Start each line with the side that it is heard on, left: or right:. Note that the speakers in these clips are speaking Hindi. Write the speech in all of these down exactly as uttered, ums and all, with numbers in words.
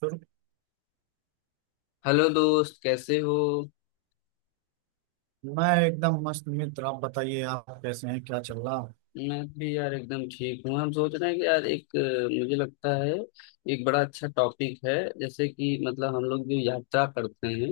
right: फिर।
left: हेलो दोस्त, कैसे हो?
right: मैं एकदम मस्त मित्र। आप बताइए, आप कैसे हैं, क्या चल रहा?
left: मैं भी यार एकदम ठीक हूँ। हम सोच रहे हैं कि यार एक अ, मुझे लगता है एक बड़ा अच्छा टॉपिक है। जैसे कि मतलब हम लोग जो यात्रा करते हैं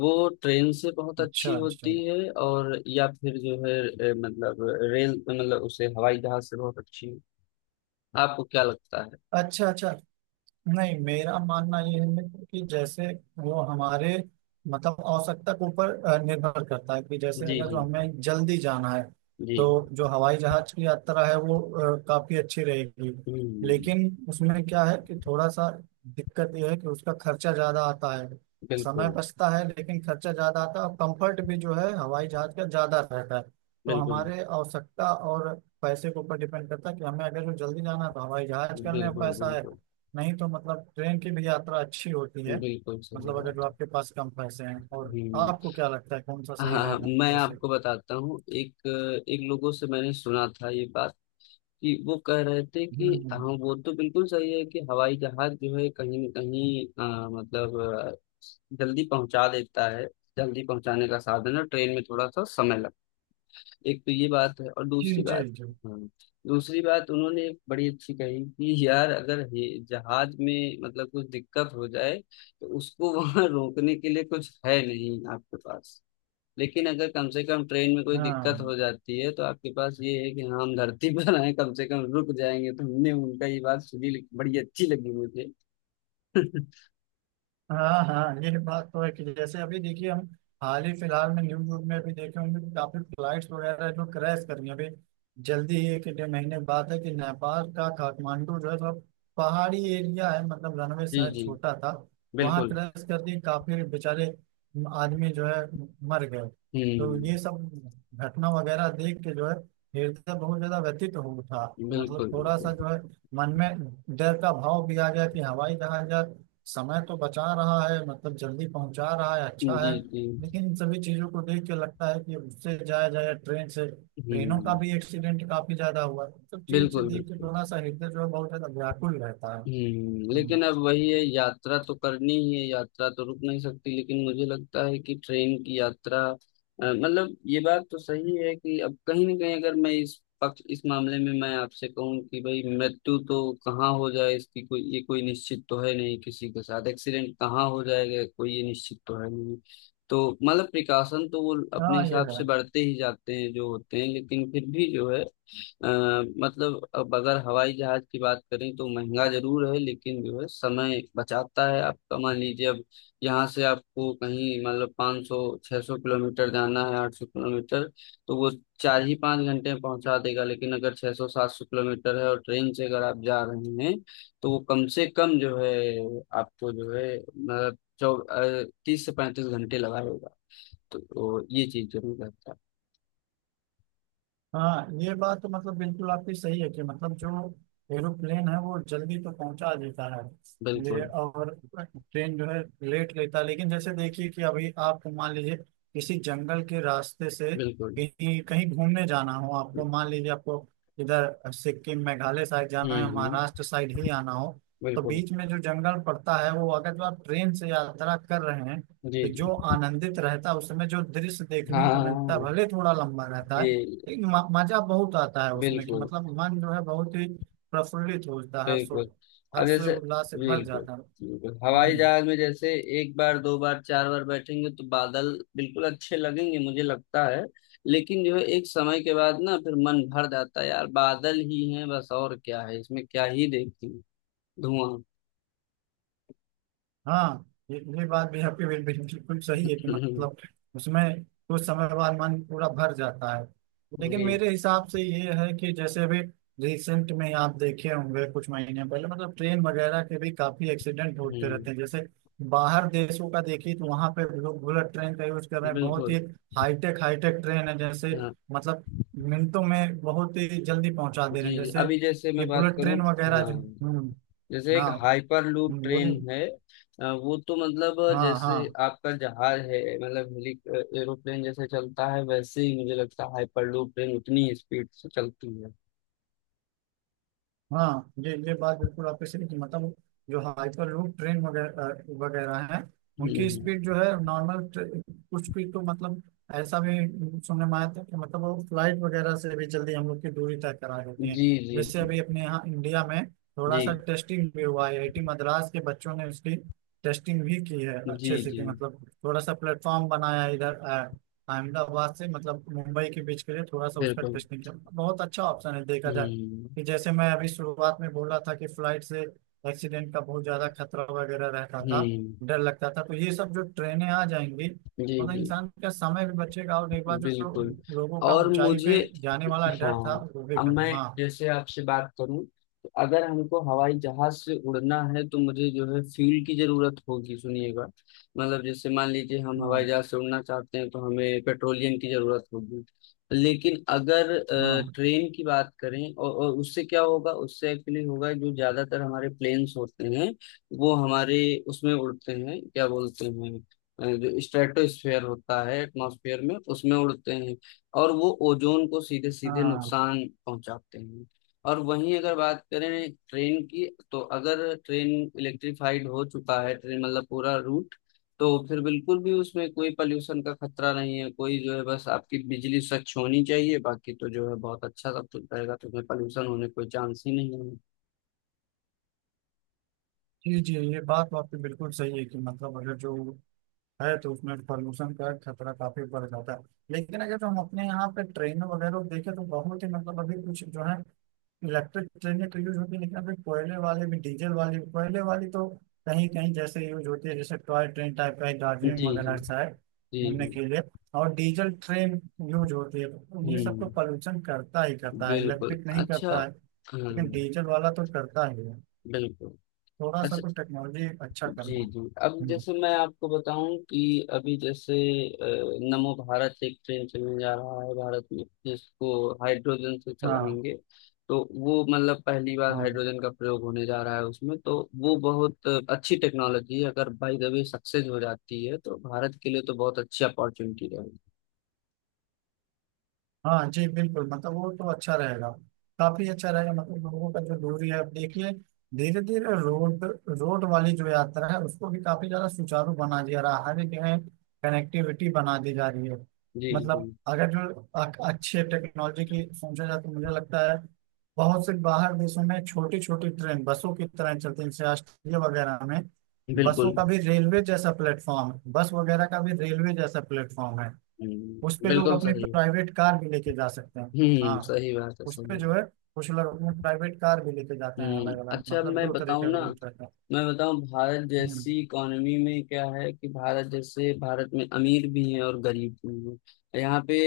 left: वो ट्रेन से बहुत
right: अच्छा
left: अच्छी
right: अच्छा।
left: होती है। और या फिर जो है अ, मतलब रेल मतलब उसे हवाई जहाज से बहुत अच्छी। आपको क्या लगता है?
right: अच्छा अच्छा। नहीं, मेरा मानना यह है मित्र कि जैसे वो हमारे मतलब आवश्यकता के ऊपर अ, निर्भर करता है कि जैसे
left: जी
right: अगर जो
left: जी।
right: हमें जल्दी जाना है
left: जी।
right: तो जो हवाई जहाज की यात्रा है वो अ, काफी अच्छी रहेगी।
left: हम्म।
right: लेकिन उसमें क्या है कि थोड़ा सा दिक्कत यह है कि उसका खर्चा ज्यादा आता है। समय
left: बिल्कुल।
right: बचता है लेकिन खर्चा ज्यादा आता है, और कंफर्ट भी जो है हवाई जहाज का ज्यादा रहता है। तो
left: बिल्कुल।
right: हमारे आवश्यकता और पैसे के ऊपर डिपेंड करता है कि हमें अगर जो जल्दी जाना है तो हवाई जहाज करने में
left: बिल्कुल।
right: पैसा है।
left: बिल्कुल
right: नहीं तो मतलब ट्रेन की भी यात्रा अच्छी होती है।
left: बिल्कुल। सही
right: मतलब अगर जो
left: बात है।
right: आपके पास कम पैसे हैं, और
left: हम्म।
right: आपको क्या लगता है कौन सा
left: हाँ
right: सही
left: हाँ,
right: रहेगा
left: मैं
right: पैसे।
left: आपको बताता हूँ। एक एक लोगों से मैंने सुना था ये बात, कि वो कह रहे थे कि
right: हम्म
left: हाँ
right: हम्म।
left: वो तो बिल्कुल सही है कि हवाई जहाज जो है कहीं न कहीं अ, मतलब अ, जल्दी पहुंचा देता है। जल्दी पहुंचाने का साधन है। ट्रेन में थोड़ा सा समय लगता है, एक तो ये बात है। और
right: जी
left: दूसरी
right: जी
left: बात,
right: जी।
left: हाँ, दूसरी बात उन्होंने एक बड़ी अच्छी कही कि यार अगर ये जहाज में मतलब कुछ दिक्कत हो जाए तो उसको वहां रोकने के लिए कुछ है नहीं आपके पास। लेकिन अगर कम से कम ट्रेन में कोई दिक्कत
right: हाँ
left: हो जाती है तो आपके पास ये है कि हाँ हम धरती पर आए, कम से कम रुक जाएंगे। तो हमने उनका ये बात सुनी, बड़ी अच्छी लगी मुझे।
right: हाँ हाँ। ये बात तो है कि जैसे अभी देखिए हम हाल ही फिलहाल में न्यूज व्यूज में भी देखे होंगे कि काफी फ्लाइट्स वगैरह जो क्रैश कर रही हैं अभी। जल्दी ही एक डेढ़ महीने बाद है कि नेपाल का काठमांडू जो है तो पहाड़ी एरिया है, मतलब रनवे
left: जी
right: शायद
left: जी।
right: छोटा था, वहाँ
left: बिल्कुल।
right: क्रैश कर दी। काफी बेचारे आदमी जो है मर गए। तो
left: हम्म।
right: ये सब घटना वगैरह देख के जो है हृदय बहुत ज्यादा व्यथित हो उठा। मतलब
left: बिल्कुल
right: थोड़ा सा
left: बिल्कुल।
right: जो है मन में डर का भाव भी आ गया कि हवाई जहाज यार, समय तो बचा रहा है, मतलब जल्दी पहुंचा रहा है, अच्छा
left: जी
right: है।
left: जी।
right: लेकिन इन सभी चीजों को देख के लगता है कि उससे जाया जाए ट्रेन से। ट्रेनों का
left: हम्म।
right: भी एक्सीडेंट काफी ज्यादा हुआ है, सब चीज से
left: बिल्कुल
right: देख के
left: बिल्कुल।
right: थोड़ा सा हृदय जो है बहुत ज्यादा व्याकुल रहता है।
left: हम्म,
right: हम्म।
left: लेकिन अब वही है, यात्रा तो करनी ही है। यात्रा तो रुक नहीं सकती। लेकिन मुझे लगता है कि ट्रेन की यात्रा अ, मतलब ये बात तो सही है कि अब कहीं ना कहीं अगर मैं इस पक्ष इस मामले में मैं आपसे कहूं कि भाई मृत्यु तो कहाँ हो जाए इसकी कोई ये कोई निश्चित तो है नहीं, किसी के साथ एक्सीडेंट कहाँ हो जाएगा कोई ये निश्चित तो है नहीं। तो मतलब प्रिकॉशन तो वो अपने
right: हाँ, ये
left: हिसाब से
right: है।
left: बढ़ते ही जाते हैं जो होते हैं, लेकिन फिर भी जो है अ, मतलब अब अगर हवाई जहाज की बात करें तो महंगा जरूर है, लेकिन जो है समय बचाता है आपका। मान लीजिए अब यहाँ से आपको कहीं मतलब पाँच सौ छह सौ किलोमीटर जाना है, आठ सौ किलोमीटर, तो वो चार ही पाँच घंटे में पहुंचा देगा। लेकिन अगर छह सौ सात सौ किलोमीटर है और ट्रेन से अगर आप जा रहे हैं तो वो कम से कम जो है आपको जो है मतलब चौ अ, तीस से पैंतीस घंटे लगाएगा। तो, तो ये चीज जरूर रहता है।
right: हाँ, ये बात तो मतलब बिल्कुल आपकी सही है कि मतलब जो एरोप्लेन है वो जल्दी तो पहुंचा देता है। ले,
left: बिल्कुल
right: और ट्रेन जो है लेट लेता है। लेकिन जैसे देखिए कि अभी आप मान लीजिए किसी जंगल के रास्ते से
left: बिल्कुल।
right: कहीं कहीं घूमने जाना हो, आपको
left: हम्म।
right: मान लीजिए आपको इधर सिक्किम मेघालय साइड जाना है,
left: हम्म।
right: महाराष्ट्र साइड ही आना हो, तो
left: बिल्कुल।
right: बीच में जो जंगल पड़ता है वो अगर जो आप ट्रेन से यात्रा कर रहे हैं
left: जी
right: तो जो
left: जी।
right: आनंदित रहता है उस समय, जो दृश्य
left: हाँ
right: देखने
left: हाँ,
right: को
left: हाँ,
right: मिलता है
left: हाँ।
right: भले थोड़ा लंबा रहता है।
left: ये
right: एक म- मजा बहुत आता है उसमें कि
left: बिल्कुल।
right: मतलब मन जो है बहुत ही प्रफुल्लित होता है, हर्ष
left: बिल्कुल अब
right: हर्ष
left: जैसे
right: उल्लास से भर
left: बिल्कुल
right: जाता है।
left: बिल्कुल हवाई
right: हम्म।
left: जहाज में जैसे एक बार दो बार चार बार बैठेंगे तो बादल बिल्कुल अच्छे लगेंगे, मुझे लगता है। लेकिन जो है एक समय के बाद ना फिर मन भर जाता है। यार बादल ही हैं बस, और क्या है इसमें क्या ही देखें। धुआं।
right: हाँ, ये ये बात भी आपकी बिल- बिल- बिल्कुल सही है कि मतलब उसमें कुछ समय बाद मन पूरा भर जाता है। लेकिन
left: जी।
right: मेरे हिसाब से ये है कि जैसे अभी रिसेंट में आप देखे होंगे, कुछ महीने पहले मतलब ट्रेन वगैरह के भी काफी एक्सीडेंट होते
left: हम्म।
right: रहते हैं। जैसे बाहर देशों का देखिए तो वहां पे लोग बुलेट ट्रेन का यूज कर रहे हैं, बहुत ही
left: बिल्कुल।
right: हाईटेक हाईटेक ट्रेन है। जैसे
left: हाँ।
right: मतलब मिनटों में बहुत ही जल्दी पहुंचा दे रहे हैं।
left: जी जी
right: जैसे
left: अभी जैसे मैं
right: ये
left: बात
right: बुलेट
left: करूँ।
right: ट्रेन वगैरह
left: हाँ,
right: जो। हम्म।
left: जैसे एक
right: हाँ।
left: हाइपर लूप
right: हम्म, बोलिए।
left: ट्रेन है अ, वो तो मतलब अ,
right: हाँ
left: जैसे
right: हाँ।
left: आपका जहाज है, मतलब हेली एरोप्लेन जैसे चलता है, वैसे ही मुझे लगता है हाइपर लूप ट्रेन उतनी ही स्पीड से चलती है।
right: हाँ, ये ये बात बिल्कुल आपके सही कि मतलब जो हाइपर लूप ट्रेन वगैरह वगैरह हैं उनकी
left: हम्म।
right: स्पीड जो है नॉर्मल कुछ भी तो मतलब ऐसा भी सुनने में आया था कि मतलब वो फ्लाइट वगैरह से भी जल्दी हम लोग की दूरी तय करा देती
left: जी
right: हैं।
left: जी।
right: जैसे
left: जी
right: अभी अपने यहाँ इंडिया में थोड़ा
left: जी।
right: सा टेस्टिंग भी हुआ है, आई आई टी मद्रास के बच्चों ने उसकी टेस्टिंग भी की है
left: जी
right: अच्छे से
left: जी।
right: कि मतलब थोड़ा सा प्लेटफॉर्म बनाया है इधर अ, अहमदाबाद से मतलब मुंबई के बीच के लिए थोड़ा सा उसका
left: बिल्कुल।
right: टेस्टिंग किया। बहुत अच्छा ऑप्शन है, देखा जाए
left: हम्म
right: कि जैसे मैं अभी शुरुआत में बोला था कि फ्लाइट से एक्सीडेंट का बहुत ज्यादा खतरा वगैरह रहता था,
left: हम्म।
right: डर लगता था, तो ये सब जो ट्रेनें आ जाएंगी
left: जी
right: मतलब
left: जी।
right: इंसान का समय भी बचेगा, और एक बार जो
left: बिल्कुल।
right: लोगों का
left: और
right: ऊंचाई
left: मुझे
right: पे जाने वाला डर था
left: हाँ
right: वो भी
left: अब मैं
right: खत्म। हाँ
left: जैसे आपसे बात करूं, तो अगर हमको हवाई जहाज से उड़ना है तो मुझे जो है फ्यूल की जरूरत होगी। सुनिएगा, मतलब जैसे मान लीजिए हम
right: हाँ
left: हवाई जहाज से उड़ना चाहते हैं तो हमें पेट्रोलियम की जरूरत होगी। लेकिन अगर अ,
right: हाँ
left: ट्रेन की बात करें और, और उससे क्या होगा उससे एक्चुअली होगा जो ज्यादातर हमारे प्लेन्स होते हैं वो हमारे उसमें उड़ते हैं, क्या बोलते हैं, अ, जो स्ट्रेटोस्फेयर होता है एटमॉस्फेयर में उसमें उड़ते हैं, और वो ओजोन को सीधे सीधे
right: हाँ।
left: नुकसान पहुंचाते हैं। और वहीं अगर बात करें ट्रेन की, तो अगर ट्रेन इलेक्ट्रिफाइड हो चुका है, ट्रेन मतलब पूरा रूट, तो फिर बिल्कुल भी उसमें कोई पॉल्यूशन का खतरा नहीं है। कोई जो है बस आपकी बिजली स्वच्छ होनी चाहिए, बाकी तो जो है बहुत अच्छा सब कुछ रहेगा। तो उसमें पॉल्यूशन होने कोई चांस ही नहीं
right: जी जी, ये बात तो आपकी बिल्कुल सही है कि मतलब अगर जो है तो उसमें पॉल्यूशन का खतरा काफी बढ़ जाता है। लेकिन अगर जो हम अपने यहाँ पे ट्रेनों वगैरह देखें तो बहुत ही मतलब अभी कुछ जो है इलेक्ट्रिक ट्रेनें तो यूज होती है। लेकिन अभी कोयले वाले भी, डीजल वाली भी। कोयले वाली तो कहीं कहीं जैसे यूज होती है, जैसे टॉय ट्रेन टाइप का है
left: है।
right: दार्जिलिंग
left: जी जी।
right: वगैरह शायद,
left: जी
right: घूमने
left: जी।
right: के लिए। और डीजल ट्रेन यूज होती है तो ये सब तो
left: हम्म।
right: पॉल्यूशन करता ही करता है।
left: बिल्कुल।
right: इलेक्ट्रिक नहीं
left: अच्छा।
right: करता है लेकिन
left: हम्म।
right: डीजल वाला तो करता ही है।
left: बिल्कुल।
right: थोड़ा सा
left: अच्छा।
right: तो टेक्नोलॉजी अच्छा
left: जी
right: करना।
left: जी अब
right: हम्म।
left: जैसे मैं आपको बताऊं कि अभी जैसे अ, नमो भारत एक ट्रेन चलने जा रहा है भारत में, जिसको हाइड्रोजन से
right: हाँ
left: चलाएंगे। तो वो मतलब पहली बार
right: हाँ।
left: हाइड्रोजन का प्रयोग होने जा रहा है उसमें, तो वो बहुत अच्छी टेक्नोलॉजी है। अगर बाई द वे सक्सेस हो जाती है तो भारत के लिए तो बहुत अच्छी अपॉर्चुनिटी रहेगी।
right: हाँ जी, बिल्कुल। मतलब वो तो अच्छा रहेगा, काफी अच्छा रहेगा। मतलब लोगों का जो दूरी है, अब देखिए धीरे धीरे रोड रोड वाली जो यात्रा है उसको भी काफी ज्यादा सुचारू बना दिया रहा, हर एक जगह कनेक्टिविटी बना दी जा रही है।
left: जी जी।
right: मतलब अगर जो अ- अच्छे टेक्नोलॉजी की सोचा जाए तो मुझे लगता है बहुत से बाहर देशों में छोटी छोटी ट्रेन बसों की तरह चलती है, जैसे ऑस्ट्रेलिया वगैरह में। बसों
left: बिल्कुल।
right: का भी रेलवे जैसा प्लेटफॉर्म, बस वगैरह का भी रेलवे जैसा प्लेटफॉर्म है। उस
left: हम्म,
right: पे लोग
left: बिल्कुल
right: अपनी
left: सही।
right: प्राइवेट कार भी लेके जा सकते हैं।
left: हम्म,
right: हाँ,
left: सही बात है,
right: उस
left: सही
right: पे
left: है।
right: जो है कुछ लोग अपनी प्राइवेट कार भी लेके जाते हैं।
left: हम्म
right: अलग अलग
left: अच्छा अब
right: मतलब
left: मैं
right: दो तरह
left: बताऊं
right: के
left: ना,
right: रूल्स रहते हैं।
left: मैं बताऊं भारत
right: हम्म।
left: जैसी इकोनॉमी में क्या है कि भारत जैसे भारत में अमीर भी हैं और गरीब भी हैं यहाँ पे।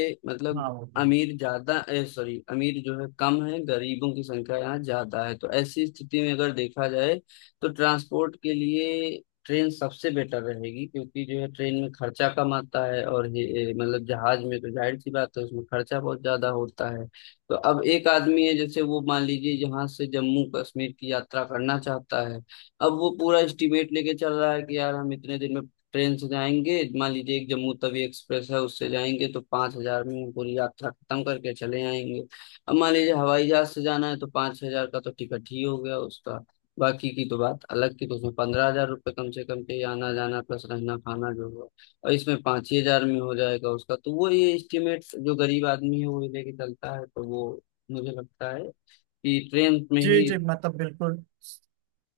right: हाँ,
left: मतलब
right: वो तो है।
left: अमीर ज्यादा ए सॉरी, अमीर जो है कम है, गरीबों की संख्या यहाँ ज्यादा है। तो ऐसी स्थिति में अगर देखा जाए तो ट्रांसपोर्ट के लिए ट्रेन सबसे बेटर रहेगी, क्योंकि जो है ट्रेन में खर्चा कम आता है। और ये- ये मतलब जहाज में तो जाहिर सी बात है उसमें खर्चा बहुत ज्यादा होता है। तो अब एक आदमी है जैसे, वो मान लीजिए यहाँ से जम्मू कश्मीर की यात्रा करना चाहता है। अब वो पूरा एस्टिमेट लेके चल रहा है कि यार हम इतने दिन में ट्रेन से जाएंगे, मान लीजिए एक जम्मू तवी एक्सप्रेस है उससे जाएंगे, तो पांच हज़ार में हम पूरी यात्रा खत्म करके चले आएंगे। अब मान लीजिए हवाई जहाज से जाना है तो पांच हज़ार का तो टिकट ही हो गया उसका, बाकी की तो बात अलग की, तो उसमें पंद्रह हज़ार रुपये कम से कम के आना जाना प्लस रहना खाना जो हुआ। और इसमें पाँच ही हज़ार में हो जाएगा उसका, तो वो ये एस्टिमेट जो गरीब आदमी है वो ये लेके चलता है, तो वो मुझे लगता है कि ट्रेन में
right: जी
left: ही।
right: जी, मतलब बिल्कुल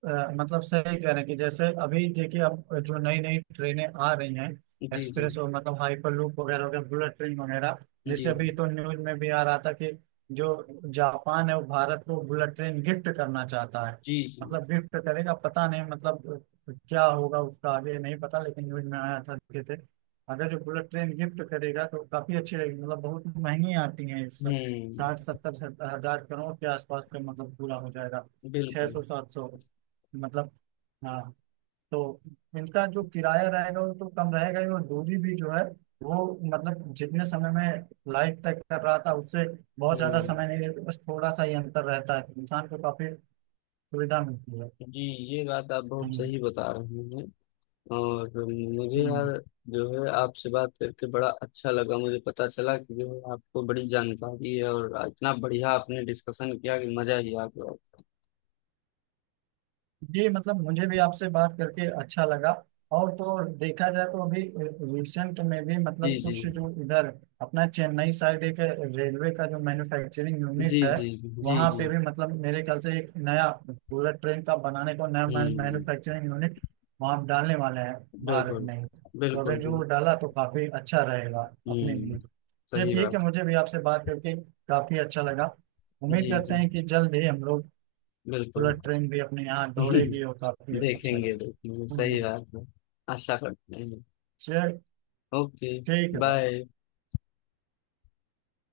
right: अ, मतलब सही कह रहे हैं कि जैसे अभी देखिए अब जो नई नई ट्रेनें आ रही हैं,
left: जी जी।
right: एक्सप्रेस और मतलब हाइपरलूप वगैरह वगैरह, बुलेट ट्रेन वगैरह।
left: जी
right: जैसे अभी
left: जी।
right: तो न्यूज में भी आ रहा था कि जो जापान है वो भारत को बुलेट ट्रेन गिफ्ट करना चाहता है।
left: जी जी।
right: मतलब गिफ्ट करेगा पता नहीं, मतलब क्या होगा उसका आगे नहीं पता, लेकिन न्यूज में आया था देखे थे। अगर जो बुलेट ट्रेन गिफ्ट करेगा तो काफी अच्छी रहेगी। मतलब बहुत महंगी आती है, इस
left: हम्म।
right: साठ सत्तर हजार करोड़ के आसपास का मतलब पूरा हो जाएगा। छह
left: बिल्कुल।
right: सौ सात सौ मतलब। हाँ। तो इनका जो किराया रहेगा वो तो कम रहेगा ही, और दूरी भी जो है वो मतलब जितने समय में फ्लाइट तय कर रहा था उससे बहुत ज्यादा
left: हम्म।
right: समय नहीं रहता, बस थोड़ा सा ही अंतर रहता है। इंसान को काफी सुविधा मिलती है।
left: जी। ये बात आप बहुत
right: हम्म
left: सही बता रहे हैं। और मुझे
right: हम्म।
left: यार जो है आपसे बात करके बड़ा अच्छा लगा। मुझे पता चला कि जो है आपको बड़ी जानकारी है, और इतना बढ़िया आपने डिस्कशन किया कि मजा ही आ गया।
right: जी मतलब मुझे भी आपसे बात करके अच्छा लगा। और तो और देखा जाए तो अभी रिसेंट में भी
left: जी
right: मतलब
left: जी।
right: कुछ जो इधर अपना चेन्नई साइड एक रेलवे का जो मैन्युफैक्चरिंग
left: जी
right: यूनिट है,
left: जी। जी
right: वहाँ
left: जी।
right: पे भी मतलब मेरे ख्याल से एक नया बुलेट ट्रेन का बनाने को, नया
left: हम्म।
right: मैन्युफैक्चरिंग यूनिट वहाँ डालने वाले हैं भारत
left: बिल्कुल,
right: में ही। तो
left: बिल्कुल,
right: अगर जो
left: बिल्कुल।
right: डाला तो काफी अच्छा रहेगा अपने लिए।
left: हुँ,
right: ये
left: सही
right: ठीक है,
left: बात।
right: मुझे भी आपसे बात करके काफी अच्छा लगा। उम्मीद
left: जी,
right: करते
left: जी,
right: हैं कि जल्द ही हम लोग
left: बिल्कुल।
right: बुलेट ट्रेन भी अपने यहाँ दौड़ेगी और काफी अच्छा
left: देखेंगे, देखेंगे,
right: लगेगा। हाँ जी।
left: सही बात है। आशा करते हैं।
right: चल
left: ओके,
right: ठीक है भाई।
left: बाय।